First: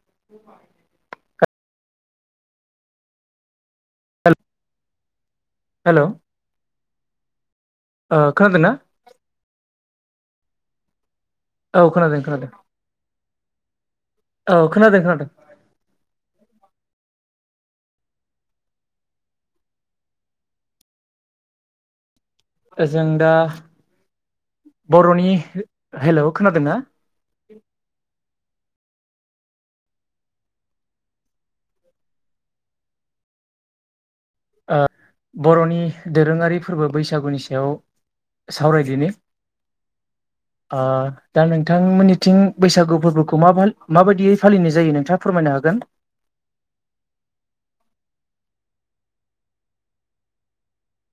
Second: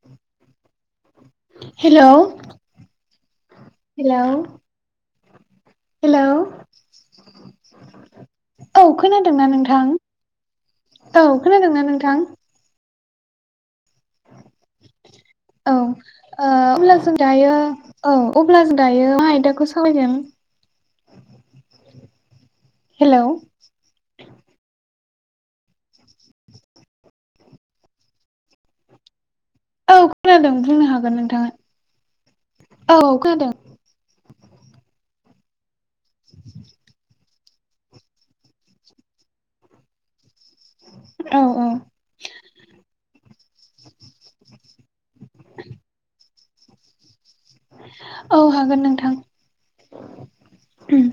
[inaudible] Hello hello हेल' ओ hello खोनादों ना औ खोनादोंना नोंथां? औ औ खोनादोंना खोनादों नोंथां? खोनादों औ खोनादों खोनादों औ ओ अब्ला जों दायो औ अब्ला जों दायो मा आयदाखौ सावरायगोन? ओजों हेलौ दा बर'नि, हेलौ खोनादोंना? औ खोनादों बुंनो हागोन नोंथाङा औ खोनादों। ओ बर'नि दोरोङारि फोरबो बैसागुनि सि बेयाव सावरायदिनि। ओ दा औ औ नोंथांमोननिथिं बैसागु फोरबोखौ मा [unintelligible] माबायदियै फालिनाय जायो नोंथाङा फोरमायनो हागोन। औ हागोन नोंथां। उम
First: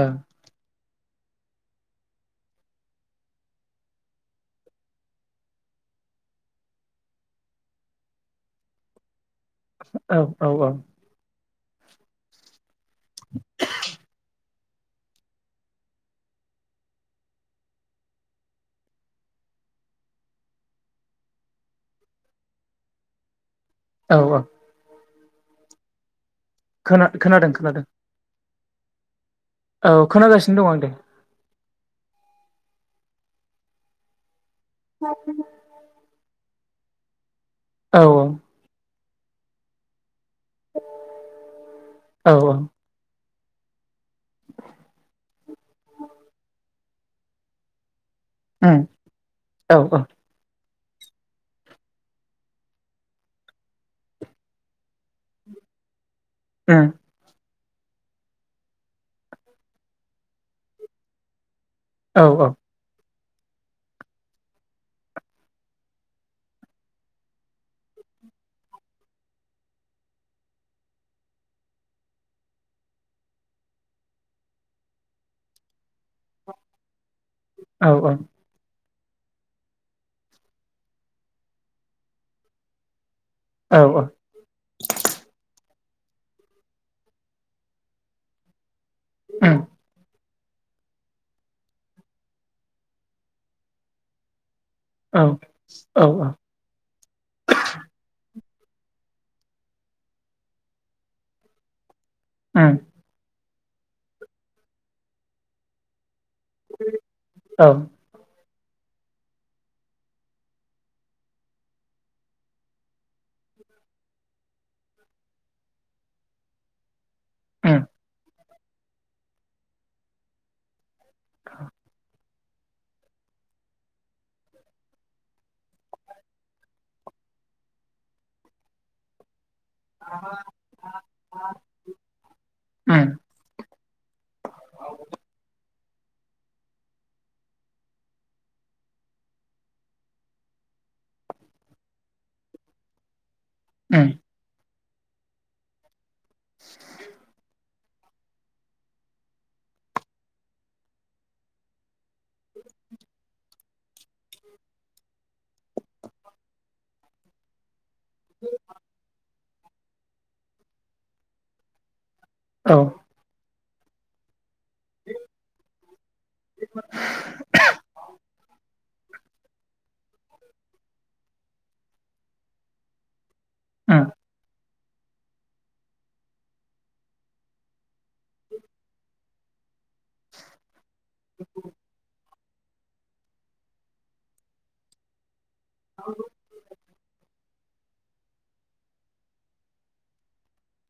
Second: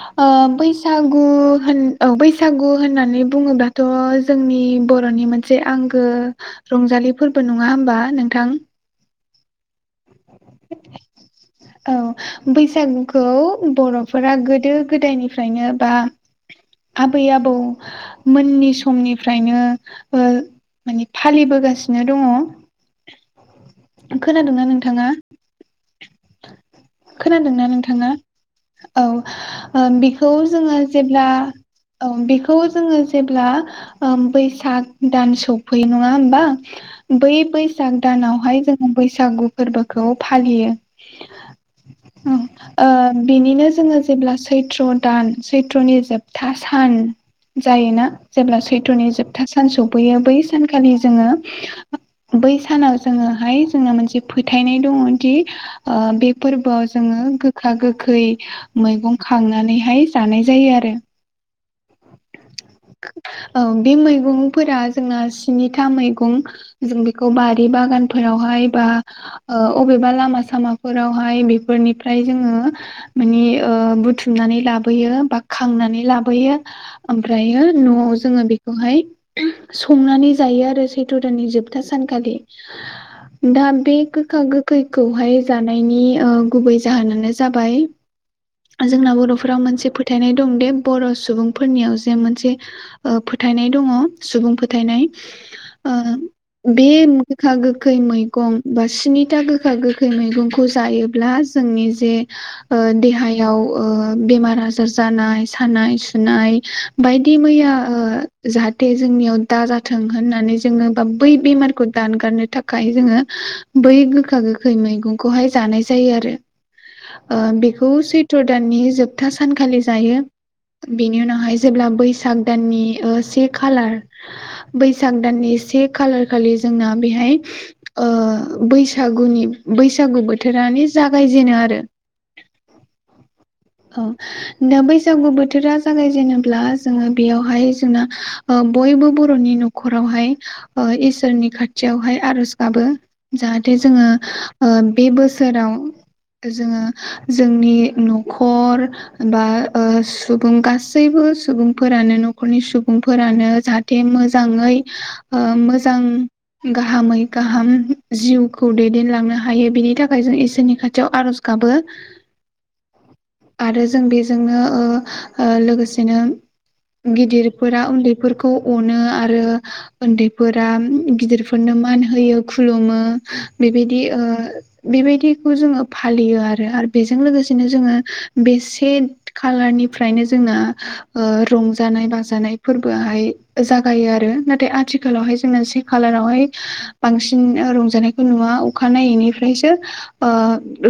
औ ओ बैसा गु होन औ बैसागु होननानै बुङोब्लाथ' जोंनि बर'नि मोनसे आंगो रंजालि फोरबो नङा होमबा नोंथां। औ औ औ। [inaudible] औ बैसागुखौ बर'फोरा गोदो गोदायनिफ्रायनो बा आबै आबौ मोननि समनिफ्रायनो ओ माने फालिबोगासिनो दङ। औ औ खोनादोंना नोंथाङा। खोना खोनादों खोनादोंना खोनादों नोंथाङा? औ बेखौ खोनागासिनो दं जोंङो आं दे जेब्ला औ बेखौ खौ जोंङो जेब्ला बैसाग दान सफैयो नंङा होमबा। बै बैसाग औ दानावहाय जोंङो बैसागु फोरबोखौ फालियो। औ बिनिनो जोंङो जेब्ला सैत्र दान सैत्रनि जोबथा सान जायोना जेब्ला सैथ्र'नि जोबथा सान औ औ सफैयो बै सानखालि जोंङो बै सानाव जोंङोहाय जोंना मोनसे फोथायनाय दङ दि ओ बे उम फोरबोआव जोंङो गो गोखा गोखै मैगं खांनानैहाय जानाय जायो आरो। औ औ औ बे मैगंफोरा जोंना स्निथा मैगं जों बेखौ बारि बागान फोरावहाय बा ओ अबेबा लामा सामाफोर रावहाय बेफोरनिफ्राय जोंङो मानि ओ बुथुमनानै लाबोयो बा खांना लाबोयो ओमफ्रायो औ न'आव उम जोंङो बेखौहाय संनानै जायो आरो सैथ' दाननि जोबथा सानखालि। दा औ बे गोखा गोखैखौहाय जा नायनि ओ गुबै जाहोनानो जाबाय जोंना उम बर'फोराव मोनसे फोथायनाय दं दे बर' सुबुंफोरनियाव जे मोनसे ओ फोथायनाय दङ सुबुं फोथ थायनाय औ ओ बे गोखा गोखै मैगं बा स्निथा गोखा गोखै मैगंखौ जायोब्ला जोंनि जे ओ देहाय याव ओ बेमार आजार जानाय सानाय सु नाय बायदि मैया उम ओ जाहाथे जोंनियाव दाजाथों होननानै जोंङो बा बै बेमारखौ दानगारनो थाखाय जोंङो बै गोखा गोखै मैगंखौहाय जानाय जायो आरो ओ बेखौ सैथ थ्र दाननि जोबथा सानखालि जायो बेनि उनावहाय जेब्ला बैसाग दाननि ओ से खालार बैसाग दाननि से खालार खालि जोंना बेहाय ओ बैसागुनि उ बैसागु बोथोरानो जागायजेनो आरो उम औ दा बैसागु बोथोरा जागायजेनोब्ला जोंङो बेयावहाय जोंना ओ बयबो बर'नि न'खरावहाय ओ इसोरनि खाथियावहाय आर'ज गाबो। जाहाथे जोंङो उम ओ बे बोसोराव जोंङो जोंनि न'खर बा ओ सुबुं गासैबो सुबुंफोरानो न'खरनि सुबुं फोरानो जाहाथे मोजाङै ओ मोजां गाहामै गाहाम जिउखौ दैदेनलांनो हायो बिनि थाखाय जों इसोरनि खाथियाव आरज गाबो। औ आरो जों बेजोंनो ओ ओ लोगोसेनो गिदिरफोरा उन्दैफोरखौ अनो आरो उन्दैफोरा गिदिरफोरनो मान होयो खुलुमो। बेबायदि उम ओ बेबायदिखौ जोंङो फालियो आरो आरो बेजों लोगोसेनो जोंङो बे से कालारनि फ्रायनो जोंना ओ रंजानाय बाजानाय फोरबोहाय जागायो आरो नाथाय आथिखालावहाय जोंना जि खालारावहाय बांसिन ओं रंजानायखौ नुवा अखा नायैनि फ्रायसो ओ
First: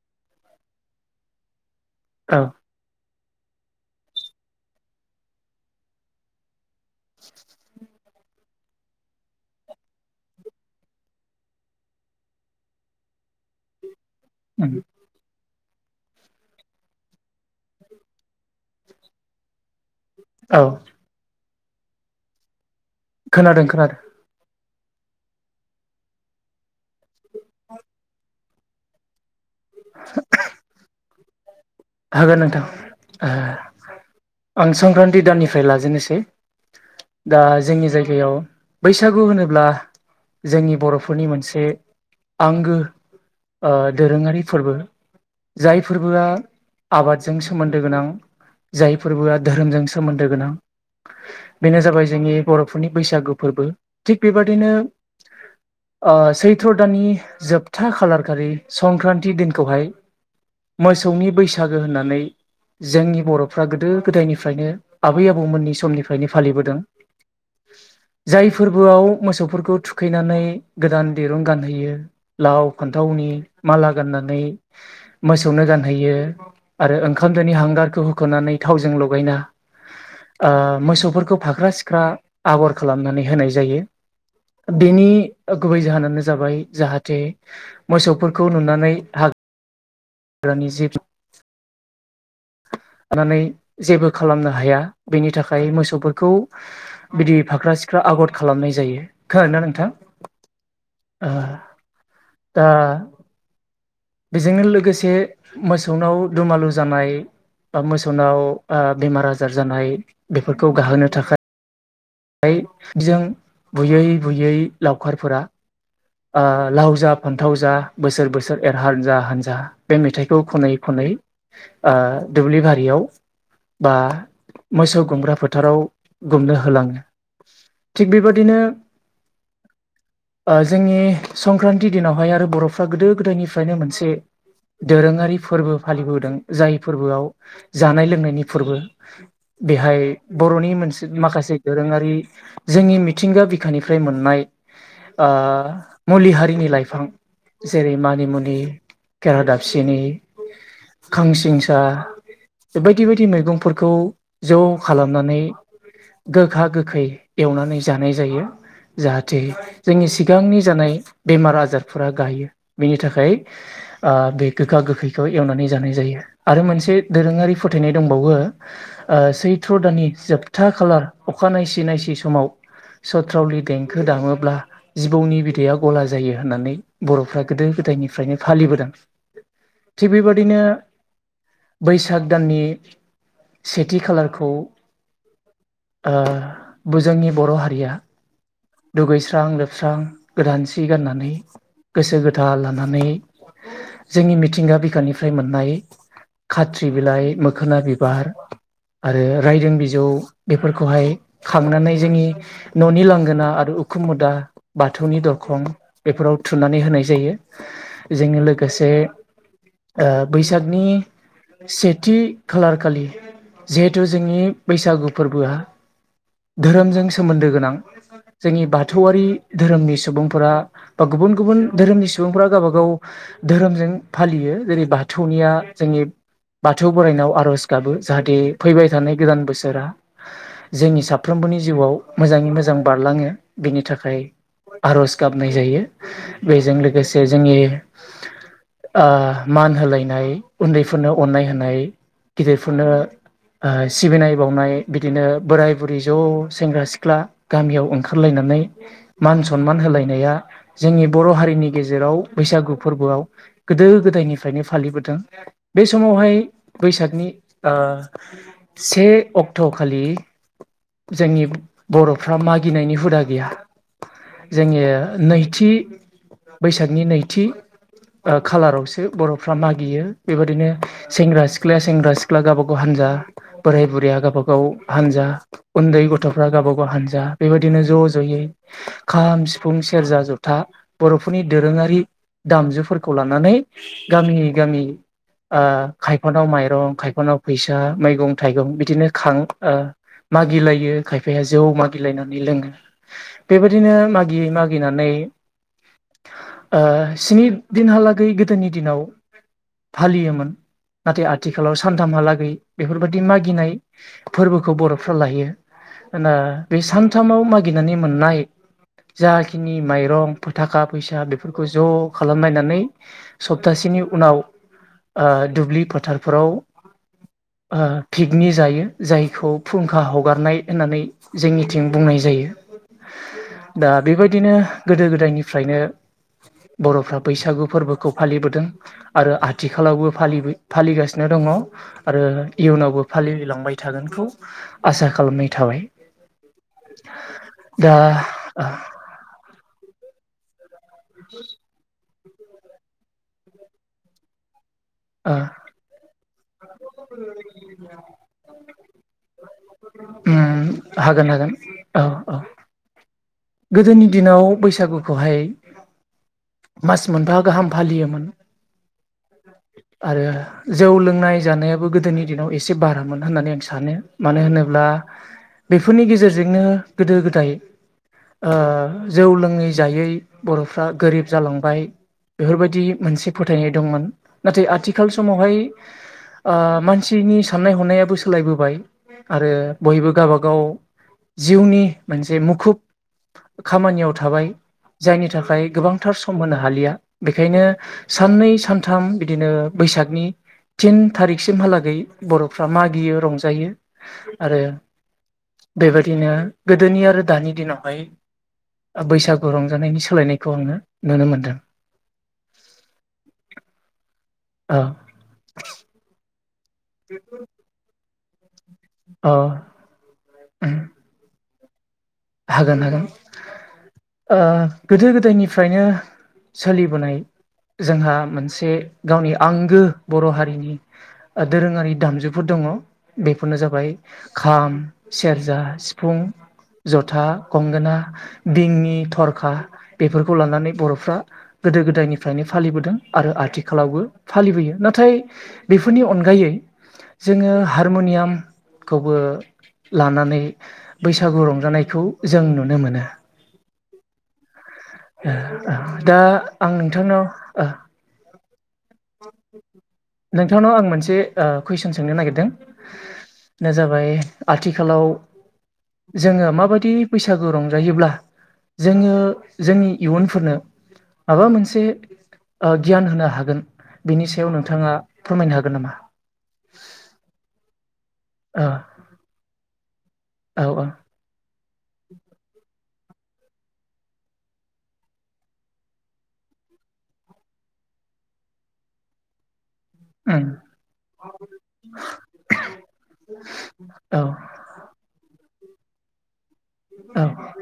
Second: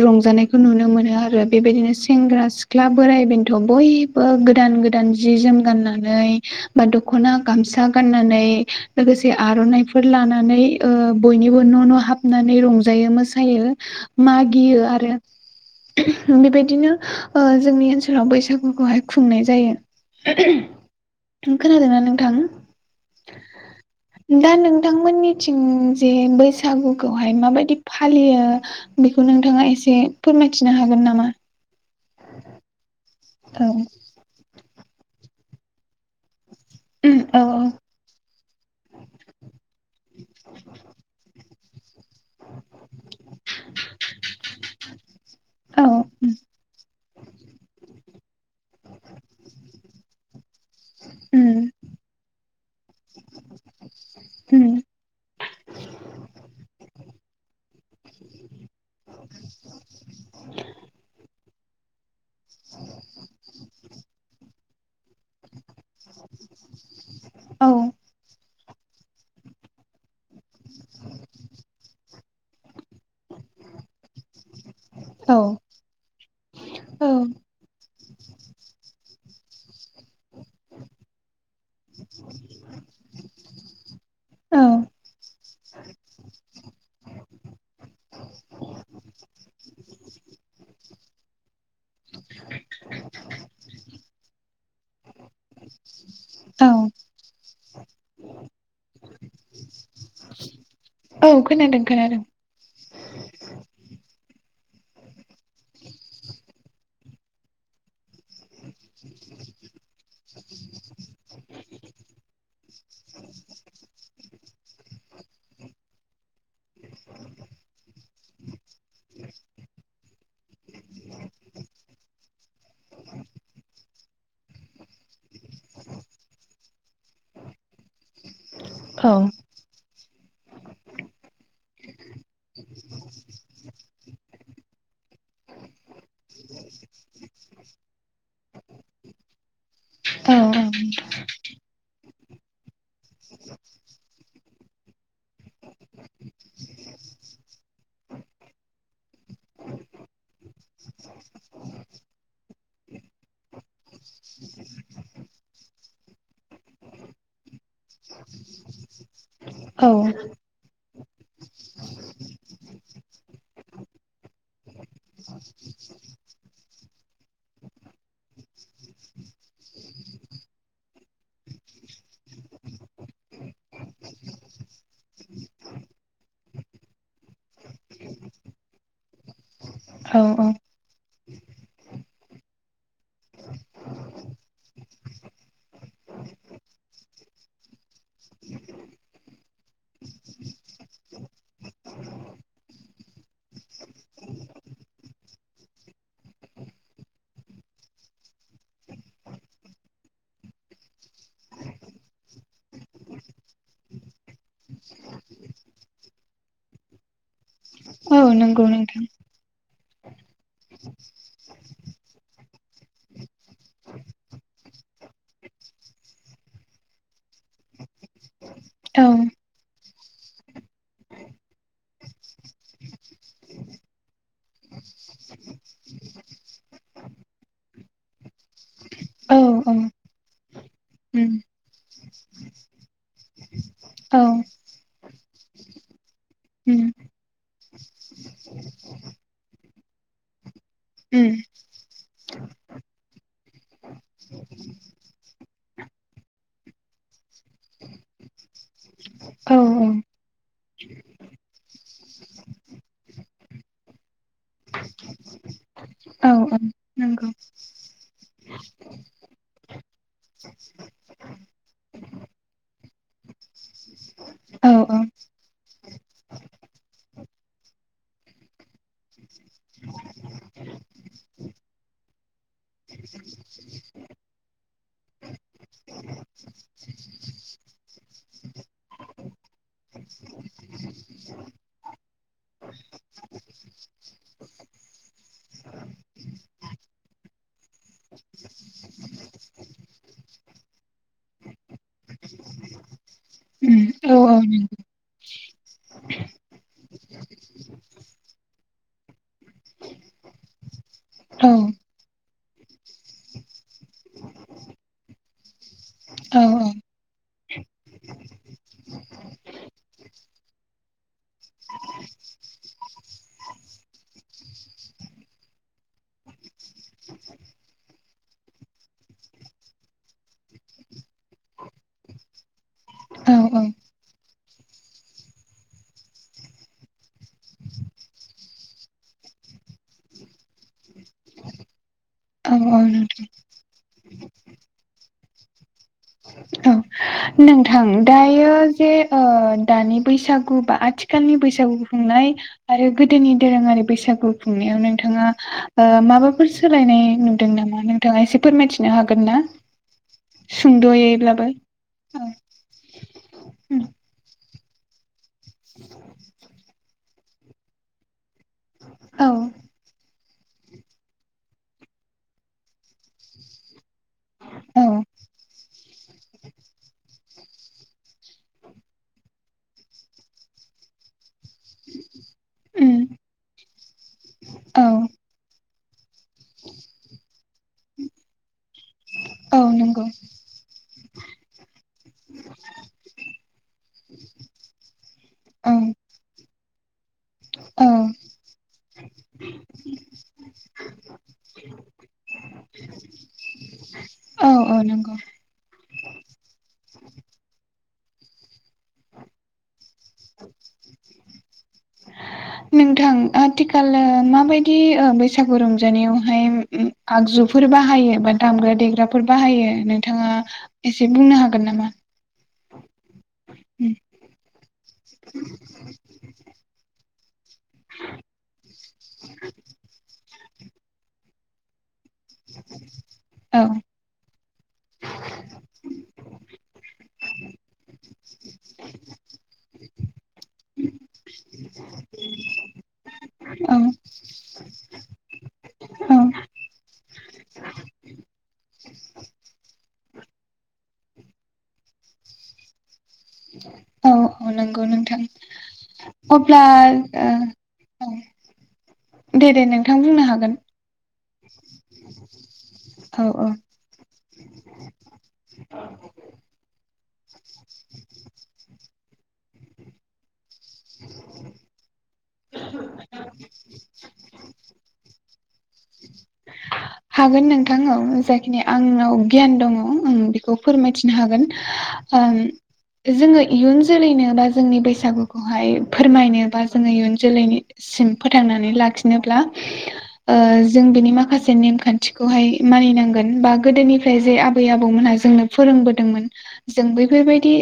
रंजानायखौ नुनो मोनो आरो बेबायदिनो औ सेंग्रा सिख्ला बोराय बेनथ' बयबो गोदान गोदान जि जोम गाननानै बा दखना गामसा गाननानै लोगोसे आरनाइफोर लानानै ओ बयनिबो न' न' हाबनानै रंजायो मोसा यो उम मागियो आरो बेबायदिनो ओ जोंनि ओनसोलाव बैसागुखौहाय खुंनाय जायो। औ खोनादोंना नों थाङो खोनादों खोनादों नोंथांमोननिथिं जे बैसागुखौहाय माबायदि फालियो बेखौ नों थाङा एसे फोरमायथिनो हागोन नामा? हागोन नोंथां औ आं संक्रान्ति दाननिफ्राय लाजेननोसै औ दा जोंनि जायगायाव बैसागु होनोब्ला जोंनि बर'फोरनि मोन से आंगो ओ दोरोङारि फोरबो। जाय औ फोरबोआ आबादजों सोमोन्दो गोनां जाय फोरबोआ धोरोमजों सोमोन्दो गोनां। बेनो जाबाय जोंनि बर'फोरनि बैसागो फोरबो। थिग बेबादिनो सैथ्र' दाननि जोबथा खालार खालि संक्रान्ति दिनखौहाय मोसौनि बैसागो होननानै जोंनि बर'फ्रा गोदो गोदायनिफ्रायनो आबै-आबौमोननि समनिफ्रायनो फालिबोदों। औ जाय फोरबोआव मोसौफोरखौ थुखैनानै गोदान दिरुं गानहोयो ।लाव फान्थावनि, माला गाननानै औ मोसौनो गानहैयो आरो ओंखामदोनि हांगारखौ ह'नानै थावजों लगायना ओ मोसौफोरखौ फाख्रा-सिख्रा आगर खालामनानै होनाय जायो। औ! बेनि गुबै जाहोनानो जाबाय जाहाथे मोसौफोरखौ नुनानै हा ग्रानि जिब नुनानै जेबो खालामनो हाया। बेनि थाखाय मोसौफोरखौ औ बिदि फाख्रा-सिख्रा आगर खालामनाय जायो। खोदोंना नोंथां औ! ओ खोनादों खोनादों। दा बेजोंनो लोगोसे मोसौनाव दुमालु जानाय, बा मो सौनाव बेमार-आजार जानाय बेफोरखौ गाहोनो थाखाय बिनिखाय जों बुयै बुयै लावखारफोरा आ लाव जा फान्थाव जा बोसोर बोसोर एर हान्जा हान्जा बे मेथाइखौ खनै खनै आ दुब्लि बारियाव बा मोसौ गुमग्रा फोथाराव गुमनो होलाङो। थिग बेबादिनो औ आ जोंनि संक्रान्ति दिनावहाय आरो बर'फ्रा गोदो गोदायनिफ्रायनो मोनसे दोरोङारि फोरबो फालिबोदों जाय फोरबोआव जानाय लोंनायनि फोरबो। बेहाय औ बर'नि मोनसे माखासे दोरोङारि जोंनि मिथिंगा बिखानिफ्राय मोननाय ओ मुलि हारिनि लाइफां जेरै मानिमुनि, केरा दाबसिनि, खांसिंसा बायदि बायदि मैगंफोर खौ ज' खालामनानै गोखा-गोखै एवनानै जानाय जायो। जाहाथे औ जोंनि सिगांनि जानाय बेमार आजारफोरा गायो। बिनि थाखाय ओ बे गोखा-गोखैखौ एवनानै जानाय जायो आरो मोनसे दोरोङारि फोथाय नाय दंबावो ओ सैथ्र' दाननि जोबथा खालार अखा नायसि नायसि समाव सथ्रावलि देंखो दामोब्ला जिबौनि बिदैया गला जायो होननानै बर'फ्रा गोदो गोदायनिफ्रायनो फालिबोदों। थिक औ औ बेबादिनो बैसाग दाननि सेथि खालारखौ ओ जोंनि बर' हारिया दुगैस्रां-लोब स्रां गोदान जि गाननानै गोसो गोथार लानानै जोंनि मिथिंगा बिखानिफ्राय मोननाय खाथ्रि बिलाइ, मोखोना बिबार आरो रायदों बिजौ, बेफोरखौहाय खांनानै जोंनि न'नि लांगोना आरु उखुम मुदा आरो बाथौनि दरखं बेफोराव थुनानै होनाय जायो। औ जोंनो नंगौ लोगोसे नोंथां ओ बैसागनि सेथि खालार खालि जिहेथु जोंनि बैसागु फोरबोआ धोरोमजों सोमोन्दो गोनां, जोंनि औ बाथौआरि धोरोमनि सुबुंफोरा बा गुबुन गुबुन धोरोमनि सुबुंफोरा गावबागाव धोरोमजों फालियो। जेरै बाथौनिया जोंनि बाथौ बोरायनायाव आर'ज गाबो। जाहाथे फैबाय थानाय औ गोदान औ बोसोरा जोंनि साफ्रोम बोनि जिउआव मोजाङै मोजां बारलाङो, बिनि थाखाय आर'ज गाबनाय जायो। बेजों लोगोसे जोंनि ओ मान होलायनाय, उन्दैफोरनो अननाय होनाय, गिदिरफोरनो ओ सिबिनाय बावनाय, बिदिनो बोराय बुरि ज' सेंग्रा सिख्ला गामियाव ओंखारलायना नै मान औ सनमान होलायनाया जोंनि बर' हारिनि गेजेराव बैसागु फोरबोआव गोदो गोदा दायनिफ्रायनो फालिबोदों। बे औ समावहाय औ बैसागनि नंगौ ओ से अक्ट' खालि जोंनि बर'फ्रा मागिनायनि हुदा गैया। औ जोनियो नैथि, बैसागनि नैथि खाालारावसो बर'फ्रा मागियो बेबादिनो सेंग्रा सिख्लाया सेंग्रा सिख्ला गावबा गाव हान जा, बोराय बुरिया गाबा गाव हानजा, उन्दै गथ'फ्रा गाबा गाव हानजा। बेबादिनो ज' ज'यै खाम, सिफुं, सेरजा, जथा बर'फोरनि दोरोङारि दामजुफोरखौ लानानै गामि गामि ओ खायफानाव माइरं, खायफानाव फैसा, मैगं थाइगं बिदिनो खाङो। ओ मागिलायो, खायफाया जौ मागिलायनानै लोङो। औ बेबादिनो औ मागियै मागिनानै ओ स्नि दिनहालागै गोदोनि दिनाव फालियोमोन। नाथाय औ आथिखालाव सानथामहालागै बेफोरबादि मागिनाय फोरबोखौ बर'फ्रा लायो। ओनो बे सानथामाव मागिनानै मोननाय [inaudible] जाखिनि माइरं फो थाखा फैसा बेफोरखौ ज' खालामलायनानै सप्तासेनि उनाव ओ दुब्लि फोथारफोराव ओ फिकनि जायो। जायखौ फुंखा हगारनाय होननानै जोंनिथिं बुंनाय जायो। औ दा बेबादिनो गोदो गोदायनिफ्रायनो बर'फ्रा बैसागु फोरबोखौ फालिबोदों आरो आथिखालावबो फालिबै फालिगासिनो दं। ङ। आरो औ औ इयुनावबो नोंथां फालिलांबाय थागोनखौ आसा खालामनाय थाबाय। [inaudible] थां दायो ओ जे दानि बैसागु बा आथिखालनि बैसागु खुंनाय आरो गोदोनि दोरोङारि बैसागु खुं नायाव नोंथाङा ओ ओ माबाफोर सोलायनाय नुदों नामा नोंथाङा एसे फोरमायथिनो हागोन ना? उम हागोन सुंद'यैब्लाबो। हागोन औ औ गोदोनि दिनाव बैसागुखौहाय मास मोनफा गाहाम फालियोमोन। औ आरो जौ लोंनाय जानायाबो गोदोनि दिनाव एसे बारामोन होननानै आं सानो। मानो होनोब्ला बेफोरनि गेजेरजोंनो गोदो गोदाय ओ जौ लोङै जायै बर'फ्रा गोरिब जालांबाय। बेफोरबादि उम मोनसे फोथायनाय दंमोन। नाथाय औ आथिखाल समावहाय ओ मानसिनि साननाय हनायाबो सोलायबोबाय आरो औ नंगौ बयबो गाबागाव जिउनि मोनसे मुखुब खामानियाव थाबाय जायनि थाखाय औ गोबांथार सम होनो हालिया बेखायनो औ साननै सानथाम बिदिनो बैसागनि थिन थारिखसिमहालागै बर'फ्रा मागियो रंजायो औ आरो औ नंगौ बेबायदिनो गोदोनि आरो दानि दिनावहाय बैसागु रंजानायनि सोलायनायखौ आङो नुनो मोनदों नोंथां आथिखालाव माबायदि औ बैसागु रंजानायावहाय आगजुफोर बाहायो बा दामग्रा देग्राफोर औ बाहायो नोंथाङा एसे बुंनो हागोन नामा हागोन हागोन ओ गोदो गोदायनिफ्रायनो सोलिबोनाय जोंहा मोनसे गावनि आंगो बर' हारिनि दोरोङारि दामजुफोर दङ औ बेफोरनो जाबाय खाम सेरजा सिफुं [unintelligible] जथा गंगोना दिङि थरखा बेफोरखौ लानानै बर'फ्रा गोदो गोदायनिफ्रायनो फालिबोदों आरो औ आथिखालावबो फालिबोयो नाथाय बेफोरनि औ अनगायै जोङो हारमुनियामखौबो लानानै बैसागु रं जानायखौ जों नुनो मोनो औ औ नंगौ नोंथां दा अब्ला आं नोंथांनाव ओ दे दे नोंथां बुंनो हागोन नोंथांनाव आं मोनसे कुइसन सोंनो नागिरदों औ औ दा जाबाय आथिखालाव जोङो माबायदि बैसागु रंजायोब्ला जोङो जोंनि इयुनफोरनो माबा मोनसे गियान होनो हागोन बिनि सायाव नोंथाङा फोरमायनो हागोन नामा हागोन नोंथांऔ जाखिनि ओ आंनाव गियान दङ आं बेखौ औ औ फोरमायथिनो हागोन ओम जोङो इयुन जोलैनो बा जोंनि बैसागुखौहाय फोरमायनो बा जोङो इयुन जोलैनि फोथांनानै लाखिनोब्ला ओ उम जों बेनि माखासे नेम खान्थिखौहाय मानिनांगोन बा गोदोनिफ्राय जे आबै आबौमोनहा जोंनो फोरोंबोदोंमोन जों औ बेफोरबायदि